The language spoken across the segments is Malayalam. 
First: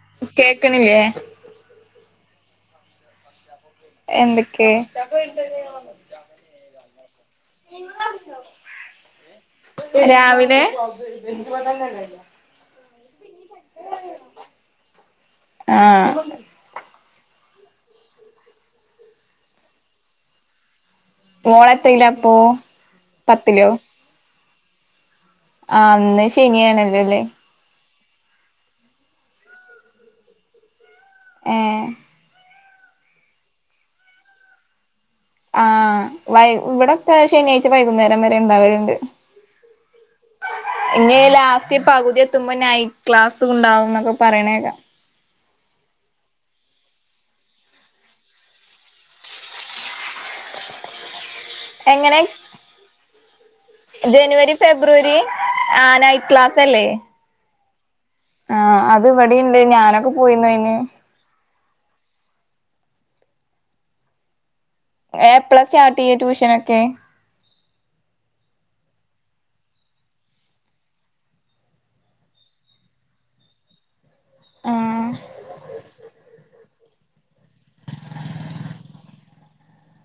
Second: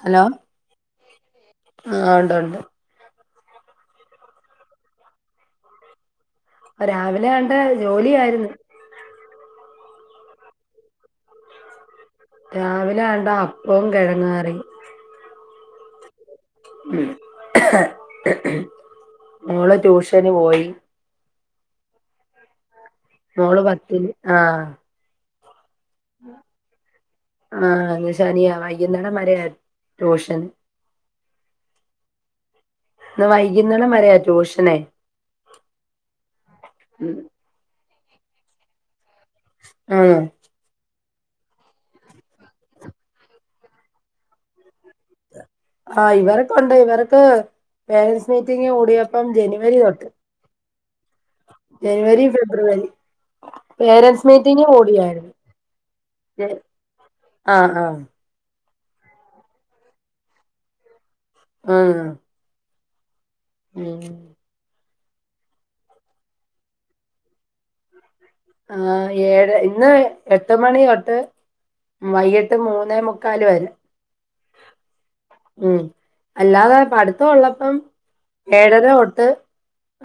ഹലോ കേക്കണില്ലേ ആ ഉണ്ട് ഉണ്ട് എന്തൊക്കെ രാവിലെ കണ്ട ജോലിയായിരുന്നു രാവിലെ രാവിലെണ്ട അപ്പവും കിഴങ്ങാറി ആ ഉ മോള് ട്യൂഷന് പോയി മോളത്തയില അപ്പൊ മോള് പത്തില് ആ ആ ന്ന് ശനിയണല്ലോല്ലേ ആഹ് ഇന്ന് ശനിയാ വൈകുന്നടംവരെയാ ട്യൂഷ്യൻ ഏ ന്ന് വൈകുന്നേടംള വരയാ ട്യൂഷനെ ആഹ വൈ ഇവിടെ ശനിയാഴ്ച വൈകുന്നേരം വരെ ഉണ്ടാകല്ണ്ട് ആഹ ഇനി ലാസ്റ്റ് പകുതി എത്തുമ്പോ നൈറ്റ് ക്ലാസ് ഉണ്ടാവുംന്നൊക്കെ പറണേക്കാ ആ ഇവരൊക്കെണ്ട് ഇവർക്ക് പേരന്സ് മീറ്റിംഗ് കൂടിയപ്പം ജനുവരി തൊട്ട് [unintelligible] എങ്ങനെ ജനുവരി ഫെബ്രു. വരി പേരന്സ് ജനുവരി മീറ്റിംഗ് ഫെബ്രുവരി കൂടിയിരുന്നുകഓടിയായിരുന്നു ആഹ് നൈറ്റ് ക്ലാസ് ആഹ ആഹ ആഹ അത് ഇവിടെണ്ട് ഞാനൊക്കെ പോയിന്നുഅന് ആഹ ഉം എപ്പളാസ്റ്റാർട്ട്ചെയ്യാട്യൂഷനൊക്കെ ആ ഏഴ് ഇന്ന് എട്ട മണി തൊട്ട് വൈകിട്ട് മൂന്നേ മുക്കാൽ വരെ ആഹ് ഉ അല്ലാതെപടുത്ത ഉള്ളപ്പം ഏഴര തൊട്ട്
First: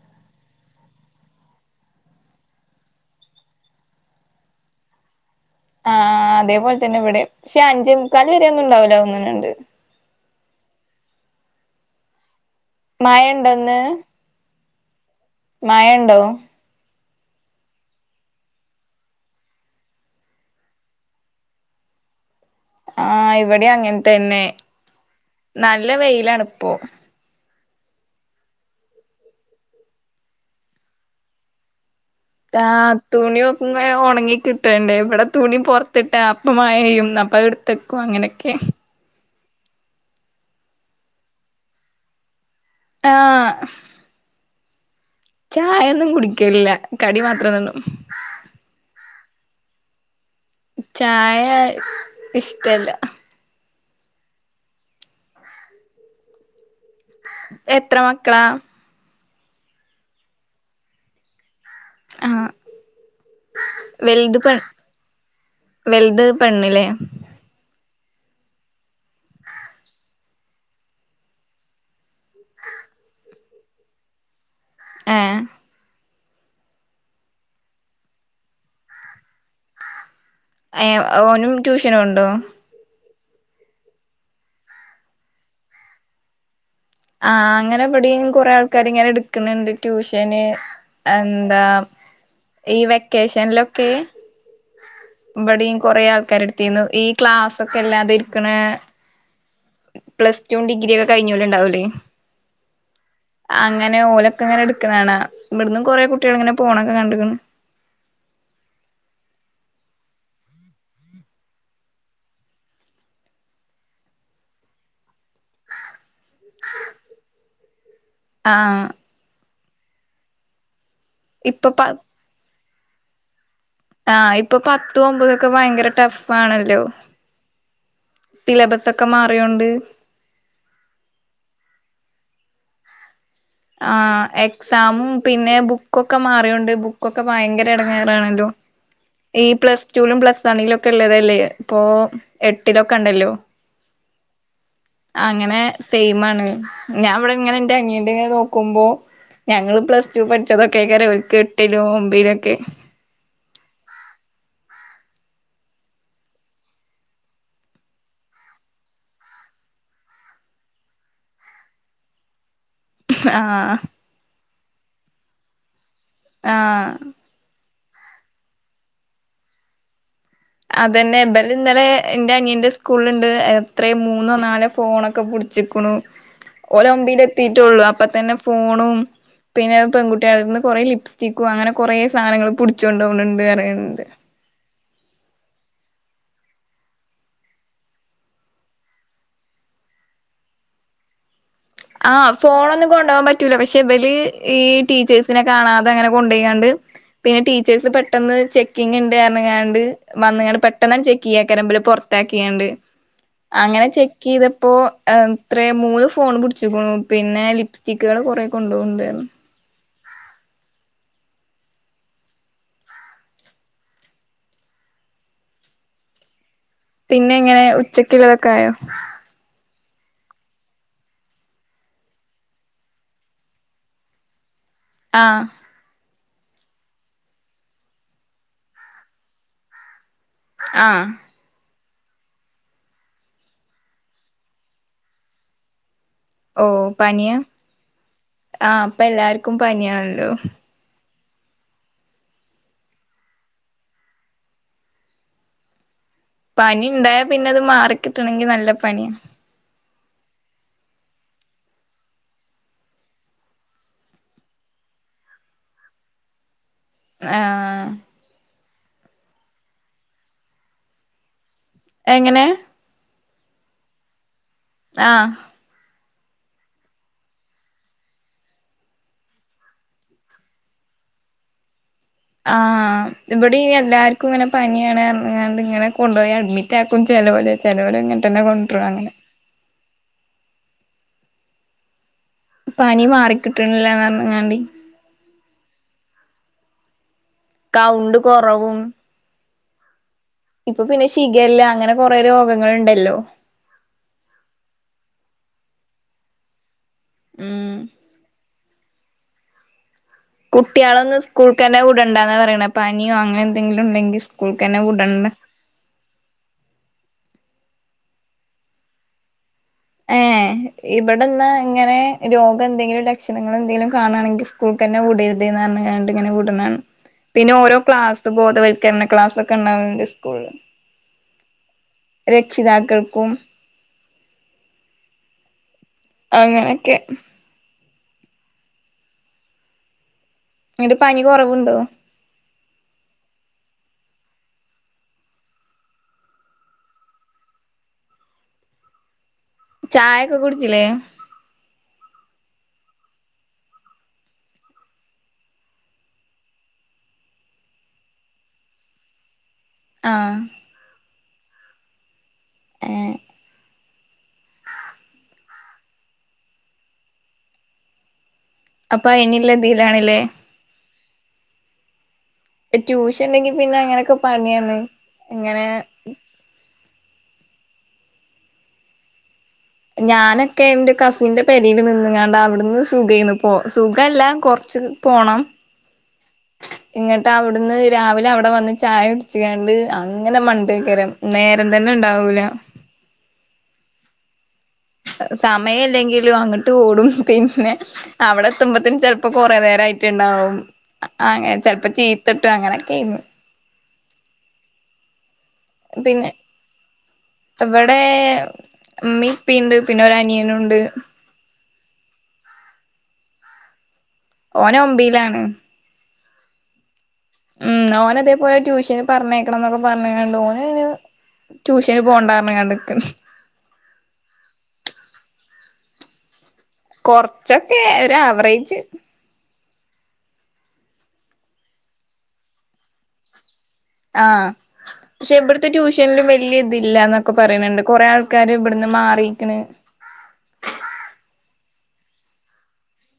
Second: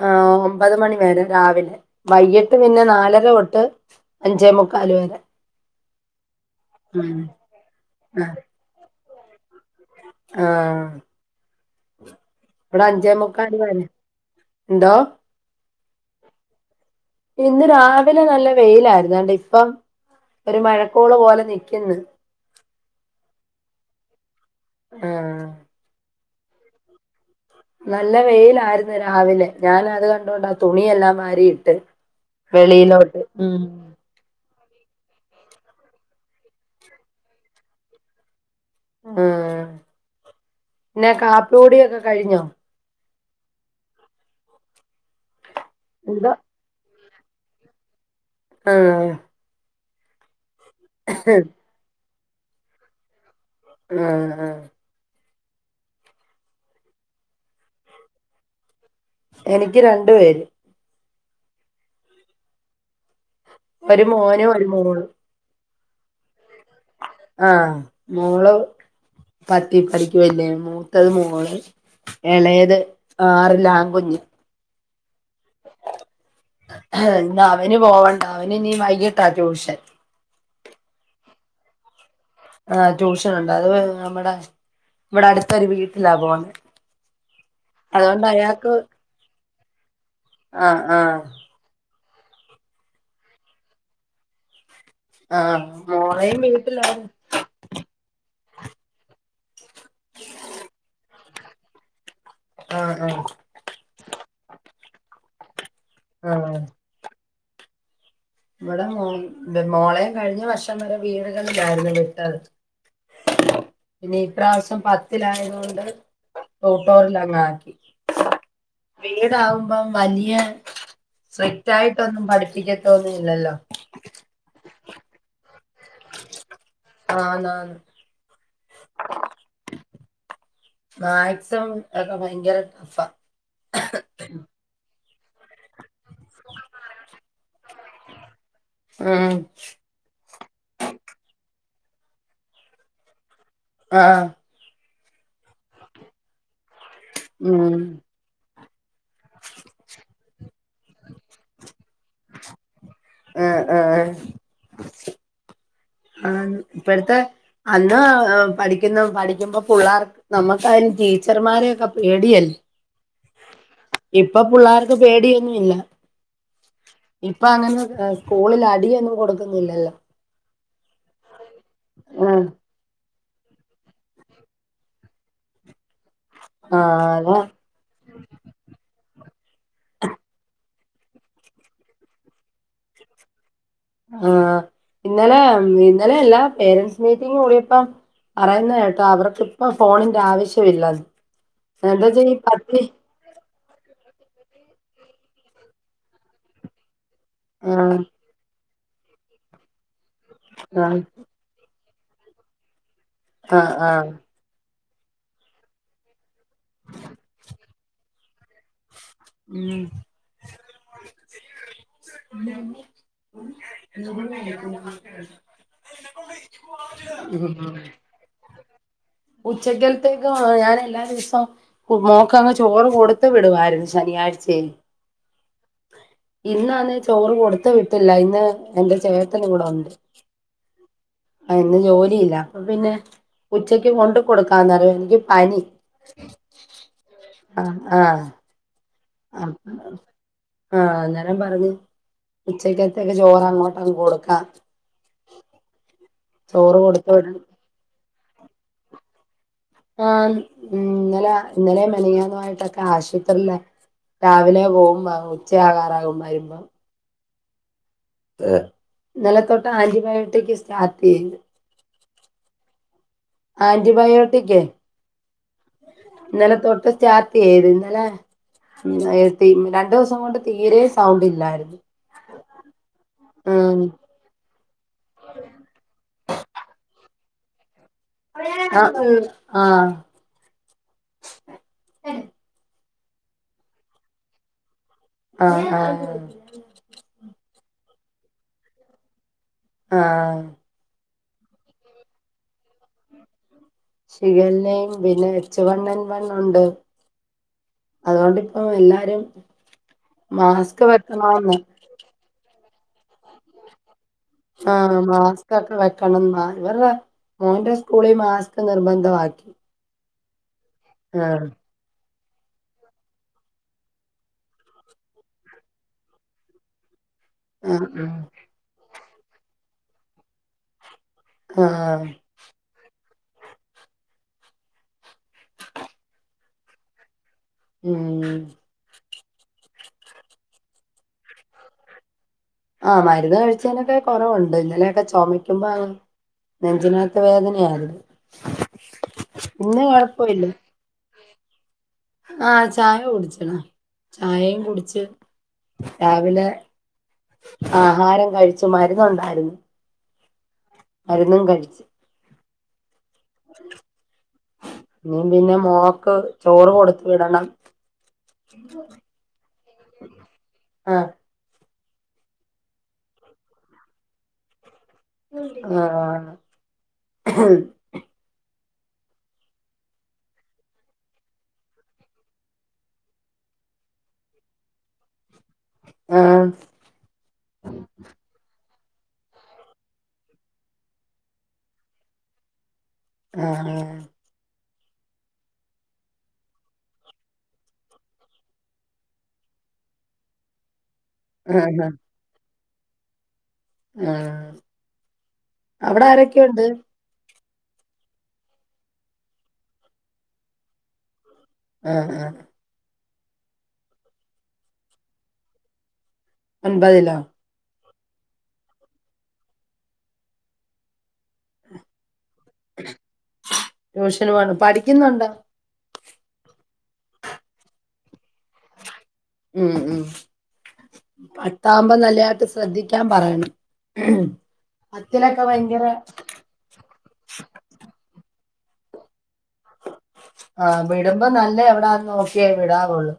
ആ ഒമ്പത് മണിവരെ രാവിലെ വൈകിട്ട് പിന്നെ നാലര [unintelligible] ട്ട് അഞ്ചേ മുക്കാൽ വരെ. ആഹ അതേപലെന്നെ ഉം ഇവിടെ. പക്ഷെ, അഞ്ച മുക്കാല് വരെ ഒന്നും ഇണ്ടാവുല തേന്നുനുണ്ട്. ആഹ. ഇവിടെ അഞ്ചേ മഴ മുക്ക ഉണ്ടോന്ന് ന്തോ മായണ്ടോ? ഇന്ന് രാവിലെ നല്ല വെയിലായിരുന്നുണ്, ഇപ്പം. ഒരു മഴക്കൂള് പോലെ നിക്കുന്നു. ആഹ. ഇവിടെ അങ്ങനെ തന്നെ ആഹ് നല്ല വെയിലാ ഇപ്പോ നല്ല വെയിലായിരുന്നു, രാവിലെ ഞാൻ അത് കണ്ടോണ്ട് ആ തുണിയെല്ലാം വാരിയിട്ട്. ആ വെളിയിലോട്ട് ഉം തുണിങ്ങ ഉണങ്ങിക്കി [unintelligible] ഇവിടെ തുണി പുറത്തിട്ട് അപ്പം മഴയും അപ്പ ഇടുത്തക്കും അങ്ങനെക്കെ. ആ പിന്നെ കാപ്പോടിക്കെ കഴിഞ്ഞോ? ആ ചായ ഒന്നും എന്തോ കുടിക്കല്ല കടി മാത്രം തിന്നും. ആഹ ചായ ഇഷ്ടല്ല. ആഹ ആഹ എത്ര മക്കളാ? എനിക്ക് രണ്ടു പേര്. ആ ഒരു മോനും ഒരു മോള്. വലുത് പെണ്ണില്ലേ? ആഹ മോള് പത്തിപ്പടിക്ക് വല്യ, മൂത്തത് മേള്. എളത് ആറില്, ആൺകുഞ്ഞ് ആഹ അവന് പോവണ്ട. അവന് നീ വൈകിട്ടാ ട്യൂഷൻ. എ, ഓനും ട്യൂഷന് ആ ട്യൂഷൻണ്ട് അത് നമ്മടെ ഇവിടെ അടുത്തൊരു, വീട്ടിലാ പോ. നെ ആഹ. അങ്ങനെ മ്പടിംകൊറെ ആൾക്കാാര് ഇങ്ങനെ എടുക്കുന്നുണ്ട് ട്യൂഷന് ആഹ് ആഹ് എന്താ ഈ വെക്കേഷനീലൊക്കെ. ആഹ് ബടീം, കൊറെേ മോളെയും ആൾക്കാാര് എടുത്തിരുന്നു. ഈ വീട്ടിലായിരുന്നു ക്ലാസ് ഒക്കെ അല്ലാതെ ഇരിക്കണ പ്ലസ് ടു ഡിഗ്രി ഒക്കെ കഴിഞ്ഞോല് ഉണ്ടാവൂലേ. ആഹ് ആഹ് അങ്ങനെ ഓലൊക്കെ ഇങ്ങനെടു ഇവിടന്ന് കുറ കുട്ടികൾ ഇങ്ങനെ ആഹ് പോണൊക്കെ കണ്ട്ക്ക്ണ്. ഇവിടെ. മോ മോളയും കഴിഞ്ഞ വർഷം വരെ വീടുകളലായിരുന്നു വിട്ടത്. ഇനി ഇപ്രാവശ്യം പത്തിലായത കൊണ്ട് [unintelligible] ആഹ് വീടകുമ്പം വലിയ ഇപ്പൊ സ്ട്രിക്റ്റ് പ ആയിട്ടൊന്നും പഠിപ്പിക്കതി ഇല്ലല്ലല്ലോ ആഹ് ഇപ്പൊ പത്ത്. ഒമ്പതൊക്കെ ഭയങ്കര ടഫ് ആണല്ലോ. ആന്നാന്ന് സിലബസ് ഒക്കെ മാറിയോണ്ട്. മാക്സ്, ഒക്കെ ഭയങ്കര ടഫാ. ആഹ്. എക്സമും പിന്നെ, ബുക്കൊക്കെ മാറിയൊണ്ട് ബുക്കൊക്കെ ഭയങ്കര ഇടങ്ങേറാണല്ലോ, ഉം ഈ പ്ലസ്റ്റുലും പ്ലസ് വണിലും ഒക്കെ ഉള്ളതല്ലേ ഇപ്പൊ എട്ടിലൊക്കെ ഉണ്ടല്ലോ. ആഹ് അങ്ങനെ സെയിമാണ്. ഞാൻ അവിടെ ഇങ്ങനെ എന്റെ ഉം അനിയന്റെ നോ ക്കുമ്പോ ഞങ്ങള് പ്ലസ് ടു പഠിച്ചതൊക്കെയ്ക്കാരം, എട്ടിലും ഒമ്പിലോ ഒക്കെ. ആഹ് ആഹ് ആഹ് ആഹ ഇപ്പടുത്തെ അന്ന് പഠിക്കുന്ന പഠിക്കുമ്പോ പിള്ളേർക്ക് നമ്മുക്ക്, അതിന് ടീച്ചർമാരെയൊക്കെ പേടിയല്ലേ. ആഹ് അപ്പൊ പിള്ളേർക്ക് പേടിയൊന്നുല്ല ആഹ് ആ സ്കൂളിൽ അടിയൊന്നും കൊടുക്കുന്നില്ലല്ലോ അതന്നെ ബല ഇന്നലെ എൻ്റെ ആഹ് അനിയന്റെ സ്കൂളിൽ ണ്ട് എത്രയ മൂന്നോ നാലോ ഫോണൊക്കെ പിടിച്ചിക്കണു ആഹ് ഓലമ്പീൽ അതാ എത്തിട്ടള്ളൂ അപ്പൊ തന്നെ ഫോണും പിന്നെ പെൺകുട്ടികള നിന്ന് കുറെേ ലിപ്സ്റ്റിക്കും അങ്ങനെ കുറെേ സാധനങ്ങള്പുടിച്ച് കൊണ്ടോകുന്നുണ്ട് അയാണ് ആഹ് ഇന്നലെ ഇന്നലെ എല്ലാ പേരൻറ്സ് മീറ്റിംഗ കൂടിയപ്പം പറയുന്ന കേട്ടോ അവർക്ക് ഇപ്പ ഫോണിന്റെ ആവശ്യമില്ല ആഹ് ഫോണ ഒന്നും കൊണ്ടപ പോകൻ പറ്റ പറ്റൂല പക്ഷെ ഇവല് ഈ ടീച്ചേഴ്സിനെ കാണാതെ അങ്ങനെൊക്കെ കൊണ്ട പോയിയാണ്ട് പിന്നെ ടീച്ചേഴ്സ് ആഹ് പെട്ടെന്ന് ചെക്കിങ് ഉണ്ടറഞ്ചിങ്ങാണ്ട് വന്നാണ്ട് പെട്ടെന്ന ആഹ് ചെക്ക് ചെയ്യാൻറ ഉണ്ടയിരങ്ങാണ്ട് ആഹ് അങ്ങനെ ആഹ് ചെക്ക് ചെയ്യതപ്പോൾ എത്ര മൂന്ന് ഫോണ് പിന്നെ ലിപ്സ്റ്റിക്കുകൾ കുറേ കൊണ്ട് പോകുണ്ടായിരുന്നു ഉം [unintelligible] പിന്നെ എങ്ങനെ ഉം ഉച്ചക്കുള്ളതൊക്കെ ആയോ ക്ക ഞാൻ എല്ലാ ദിവസവും മോക്കങ്ങ് ചോറ് കൊടുത്ത വിടുവായിരുന്നു ശനിയാഴ്ചയ ആഹ് ഇന്ന അന്ന് ചോറ് കൊടുത്ത വിട്ടില്ല ഇന്ന് എന്റെ ചേട്ടൻ കൂടെ ഉണ്ട് ആഹ് ആഹ് ജോലിയില്ല അപ്പൊ പിന്നെ ഉച്ചക്ക് കൊണ്ട് കൊടുക്കാന്നറിയ എനിക്ക് പനി ഓഹ് പനിയാ ആഹ് ആഹ് പ്പൊ എല്ലാർക്കും പനിയാല്ലോ ആം പറഞ്ഞഞ് ഉച്ചക്കത്തൊക്കെ ചോറ് അങ്ങോട്ട അങ് കൊടുക്കാം ചോറ് കൊടുത്ത് പനിണ്ടായാ വിടണം പിന്നെ അത് മാറിക്കിട്ടണെങ്കി നല്ല പണിയാ ആഹ് ഇന്നലെ ഇന്നലെ മലിയാനുയിട്ടൊക്കെ ആശുപത്രില്ലേ രാവിലെ പോകുമ്പ ഉച്ചയാകാറാകും വരുമ്പം ആഹ് നില തൊട്ട് ആന്റിബയോട്ടിക് സ്റ്റാർട്ട് ചെയ്യണ്ട് എങ്ങനെ ആന്റിബയോട്ടിക് ആഹ ഇന്നലെ തൊട്ട് സ്റ്റാർട്ട് യ്ത് ഇന്നലെ ഉ രണ്ടു ദിവസം കൊണ്ട് തീരെ സൗണ്ട് ഇല്ലായിരുന്നു ആഹ ഇവിടെ ഉം എല്ലാർക്കും ഇങ്ങനെ പനിയാണ് ഇങ്ങനെ കൊണ്ടുപോയി അഡ്മിറ്റ് ആക്കും ചെലോര് ചെലോരെ ഇങ്ങ തന്നെ കൊണ്ടരാണ് ആഹ് അെ പനി മാറിക്കിട്ടുന്നില്ലങ്ങാണ്ടി ആഹ ആഹ കൗണ്ട് കൊറവും ആഹ ചികല്ല അങ്ങനെ കൊറെ രോഗങ്ങ ഉണ്ടല്ലോ ഷിഗല്ല യും പിന്നെ എച്ചുവണ്ണൻ എൻ വണ്ണുണ്ട് ഉം അതൊണ്ട് ഓ എല്ലാരും മാസ്ക് കുട്ടികളൊന്നും വെക്കണോന്ന് സ്കൂൾക്ക് ന്നെ വിടണ്ടാന്ന പറയണ ആഹ മാ വിടണ്ട സ്ക്വെക്ക വെക്കണന്നാ മോൻ്റെ സ്ക്കൂളിൽ മാസ്ക് നിർബന്ധമാക്കി ഏഹ ഇവിടെന്ന് ഇങ്ങനെ രോഗം എന്തെങ്കിലും ലക്ഷണങ്ങൾ എന്തെങ്കിലും കാണുകയാണെങ്കിൽ സ്കൂൾക്ക് തന്നെ വിടരുത്ന്ന് പറഞ്ഞണ്ട്ിങ്ങനെ വിൂടുന്നാണ് പിന്നെ ഓരോ ആഹ് ആഹ് ക്ലാസ് ബോധവൽക്കരണ ക്ലാസ് ഒക്കെ ഉണ്ടാവണ്ട് സ്കൂളില്. ആഹ കും അങ്ങനൊക്കെ. ഉം അന്റെ പനി കൊറവുണ്ടോ? ആഹ് മരുന്ന് കഴിച്ചനൊക്കെ കുറവുണ്ട് ഇന്നലെയൊക്കെ ചുമക്കുമ്പോ അങ്ങ്.. നെഞ്ച് നകത്ത് വേദനയായിരുന്നു ചായൊക്കെ പിന്നെകുഴപ്പമില്ല. കുടിച്ചില്ലേ ആഹ ചായ കുടിച്ച് ണ്ണ്ചായയും കുടിച്ച് രാവിലെ. ആഹാരം കഴിച്ചു മരുന്നു ഉണ്ടായിരുന്നു. ആ മരുന്നും കഴിച്ചു. ഏ ഇ പിന്നെ മോക്ക് ചോറ് കൊടുത്തു വിടണം. അപ്പ ഇനില്ല തീരാണല്ലേ. ആഹ് ട്യൂഷൻ ഉണ്ടെങ്കി പിന്നെ അങ്ങനെയൊക്കെ പണിയാണ്. ഇങ്ങനെ ആഹ ഞാനൊക്കെ എന്റെ കസിന്റെ പരി നിന്ന്ങ്ങണ്ട അവിടുന്ന് സുഖംന്ന് പോ സുഖ ല്ലാം കൊറ.. പോണം ആഹ് ഇങ്ങിട്ട് അവിടുന്ന് രാവിലെ അവിടെ വന്ന്.. ചായ പിടിച്കണ്ട് അങ്ങനെ മണ്ട്ക്കരം നേരം തന്നെ ഇണ്ടാവൂല. ആഹ ആഹ സമയം ഇല്ലെങ്കിലും അങ്ങട്ട് ഓടും പിന്നെ അവിടെ എത്തുമ്പത്തും ചെിലപ്പോ കുറേ.. യിട്ടുണ്ടാവും അങനെചെലപ്പോ ചീത്തട്ടും അങ്ങനെയൊക്കെയിന്നു. ആ അവിടെ പിന്നെ ആരൊക്കെയ ഉണ്ട്. ഇവിടെ മ്മിംഇപ്പിം ണ്ട്പിന്നെ ഒരു അനിയനുണ്ട്. ഉഹ ഉഹ ഓന ഒമ്പിയിലാണ് ഒമ്പതിലോ. ഉം ഓന അതേപോലെ ട്യൂഷന് പറഞ്ഞേക്കണം എന്നൊക്കെ പറഞ്ഞണ്ട് ഓന്ന് ട്യൂഷന് പോണ്ട. ആണ്ട്ക്ക് ന്. ട്യൂഷന് വേണം പഠിക്കുന്നുണ്ടോ. കൊറച്ചൊക്കെ ഒരു അവറേജ്. ഉം ഉ പട് താമ്പോ നല്ലതായിട്ട് ശ്രദ്ധിക്കാൻ പറയണം. ആഹ പക്ഷെ പത്തിലൊക്കെ ഇവിടുത്തെ ഭയങ്കര ട്യൂഷനിലും വലിയ ഇതില്ലന്നൊക്കെ പറയുന്നുണ്ട് കൊറെേ ആൾ. ആക്കാര് ഇവിടുന്ന് മാറി. ആഹ വിടുമ്പോ നല്ലേ എവിടാന്ന് നോക്കിയേ വിടാാവുള്ളു.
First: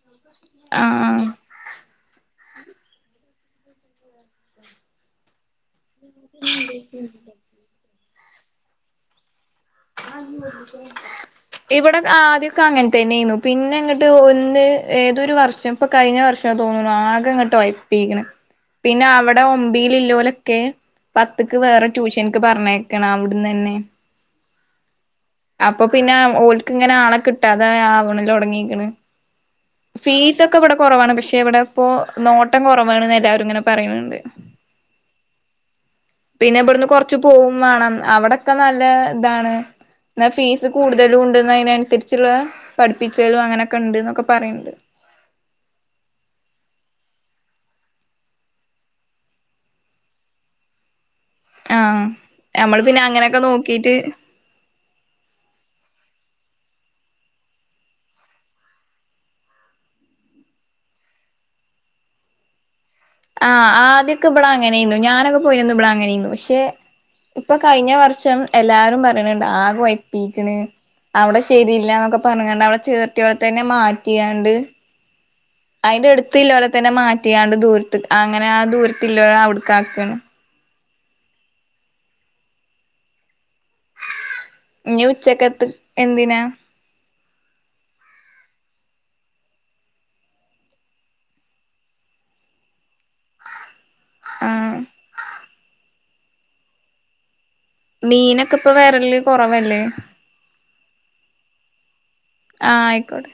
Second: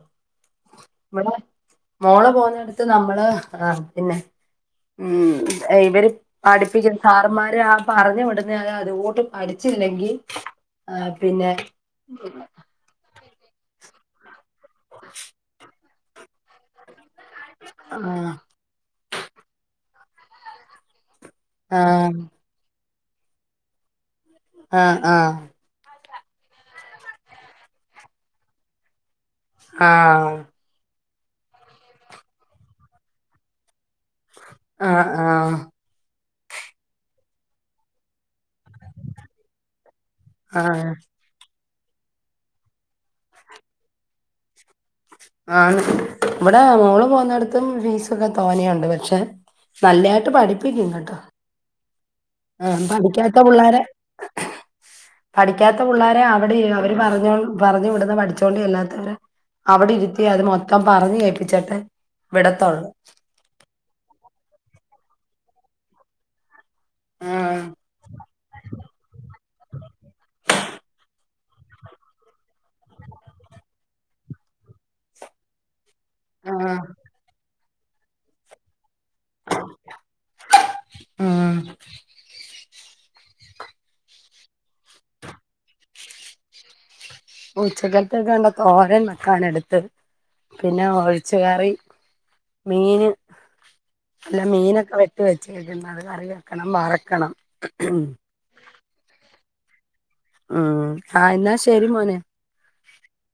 ആഹ് ആഹ് നമ്മടെ മോളേ പോുന്നടുത്ത് നമ്മള് ആഹ പിന്നെ. ഉം ഇവര് പഠിപ്പിക്കുന്ന സാറമാര് ആ പറഞ്ഞു വിടുന്നൽ അതോട്ടും പഠ.. ഇവിടെ ആദ്യൊക്കെ അങ്ങനെത്തന്നെന്. പിന്നെ അങ്ങോട്ട് ഒന്ന് ഏതൊരു വർഷം ഇപ്പൊ കഴിഞ്ഞ വർഷം. തോന്നുന്നു ആകെ ഇങ്ങോട്ട് യപ്പിക്ണ് ആഹ് പിന്നെ അവിടെ ഒമ്പിയില് ഇല്ലോലൊക്കെ. പത്ത്ക്ക് വേറെ ആഹ് ട്യൂഷനക്ക് പറഞ്ഞേക്കണ അവിടന്ന് തന്നെ. ആഹ് ആഹ പിന്നെ ഓൽക്ക് ഇങ്ങനെ ആളെ കിട്ടാ അതെ ആ അവണിൽ ഉടങ്ങിിക്കണ്. ഫീസ് ഒക്കെ ഇവിടെ കുറവാണ് പക്ഷെ ഇവിടെ ഇപ്പോൊ നോട്ടം കുറവാണ്ന്ന് എല്ലാവാരും ഇങ്ങനെ പറയുന്നുണ്ട്. ആഹ ആഹ പിന്നെ ഇവിടുന്ന് കൊറച്ച് പോകും വേണം അവിടെ.. നല്ല ഇതാണ് എന്ന ഫീസ് ആഹ് കൂടുതലും ഉണ്ട്തിന്.. തിരിച്ചുള്ള പഠിപ്പിച്ചലും അങ്ങനെയൊക്കെ ഉണ്ട് എന്നൊക്കെ പറയണ്ട്. ആ ഇവിടെ മോള് പോകുന്നിടത്തും ഫീസ ഒക്കെ തോന്നിയുണ്ട് പക്ഷെ. നല്ലതായിട്ട് പഠിപ്പിക്കങ്ങ കേട്ടോ ആ ആ നമ്മള് പിന്നെ പഠിക്കാത്ത അങ്ങനെയൊക്കെ പിള്ളേരെ നോക്കിട്ട് പഠിക്കാത്ത പിള്ളേരെ അവിടെ അവര് പറഞ്ഞോ പറഞ്ഞു വിടന്ന് പഠിച്ചോണ്ട ചേല്ലാത്തവര് അവിടെ ഇരുത്തി അത് മൊത്തം പറഞ്ഞ് കേൾപ്പിച്ചിട്ട് വിടത്തുള്ളു ആഹ് ആദ്യൊക്കെ ഇവിടൊ അങ്ങനെയന്നുന്നു ഞാനൊക്കെ പോയിരന്ന് ഇവിടാ അങ്ങനെയന്നുന്നു പക്ഷെ ആ ഇപ്പൊ കഴിഞ്ഞ വർഷം എല്ലാരും പറയണണ്ട് ആ കൊയപ്പിക്കണ് അവിടെ ശരില്ലന്നൊക്കെ പറഞ്ഞണ്ട് അവിടെ ചേർത്തിയലെന്നെ മാറ്റിയാണ്ട് അതിന്റെ അടുത്ത് ആ ഇല്ലലെ തന്നെ മാറ്റിയാണ്ട് ദൂരത്ത് അങ്ങനെ ആ ദൂരത്തില്ലെ അവിടുക്ക ആാക്കാണ് ആ ഇനി ഉച്ചക്കത്ത് എന്തിനാ ഉച്ചക്കത്തൊക്കെ കണ്ട തോരൻ വെക്കാണ് എടുത്ത് പിന്നെ ഒഴിച്ച കയറി മീന അല്ല ആഹ് മീനൊക്കെ വെട്ടി വെച്ച്ക്കുന്നത് അത് കറി വെക്കണം വറക്കണം. മീനൊക്കെ ഇപ്പൊ വരല്ല കുറവല്ലേ ഉം ആ എന്നാൽ ശരി മോനെ ആഹ് ആയിക്കോട്ടെ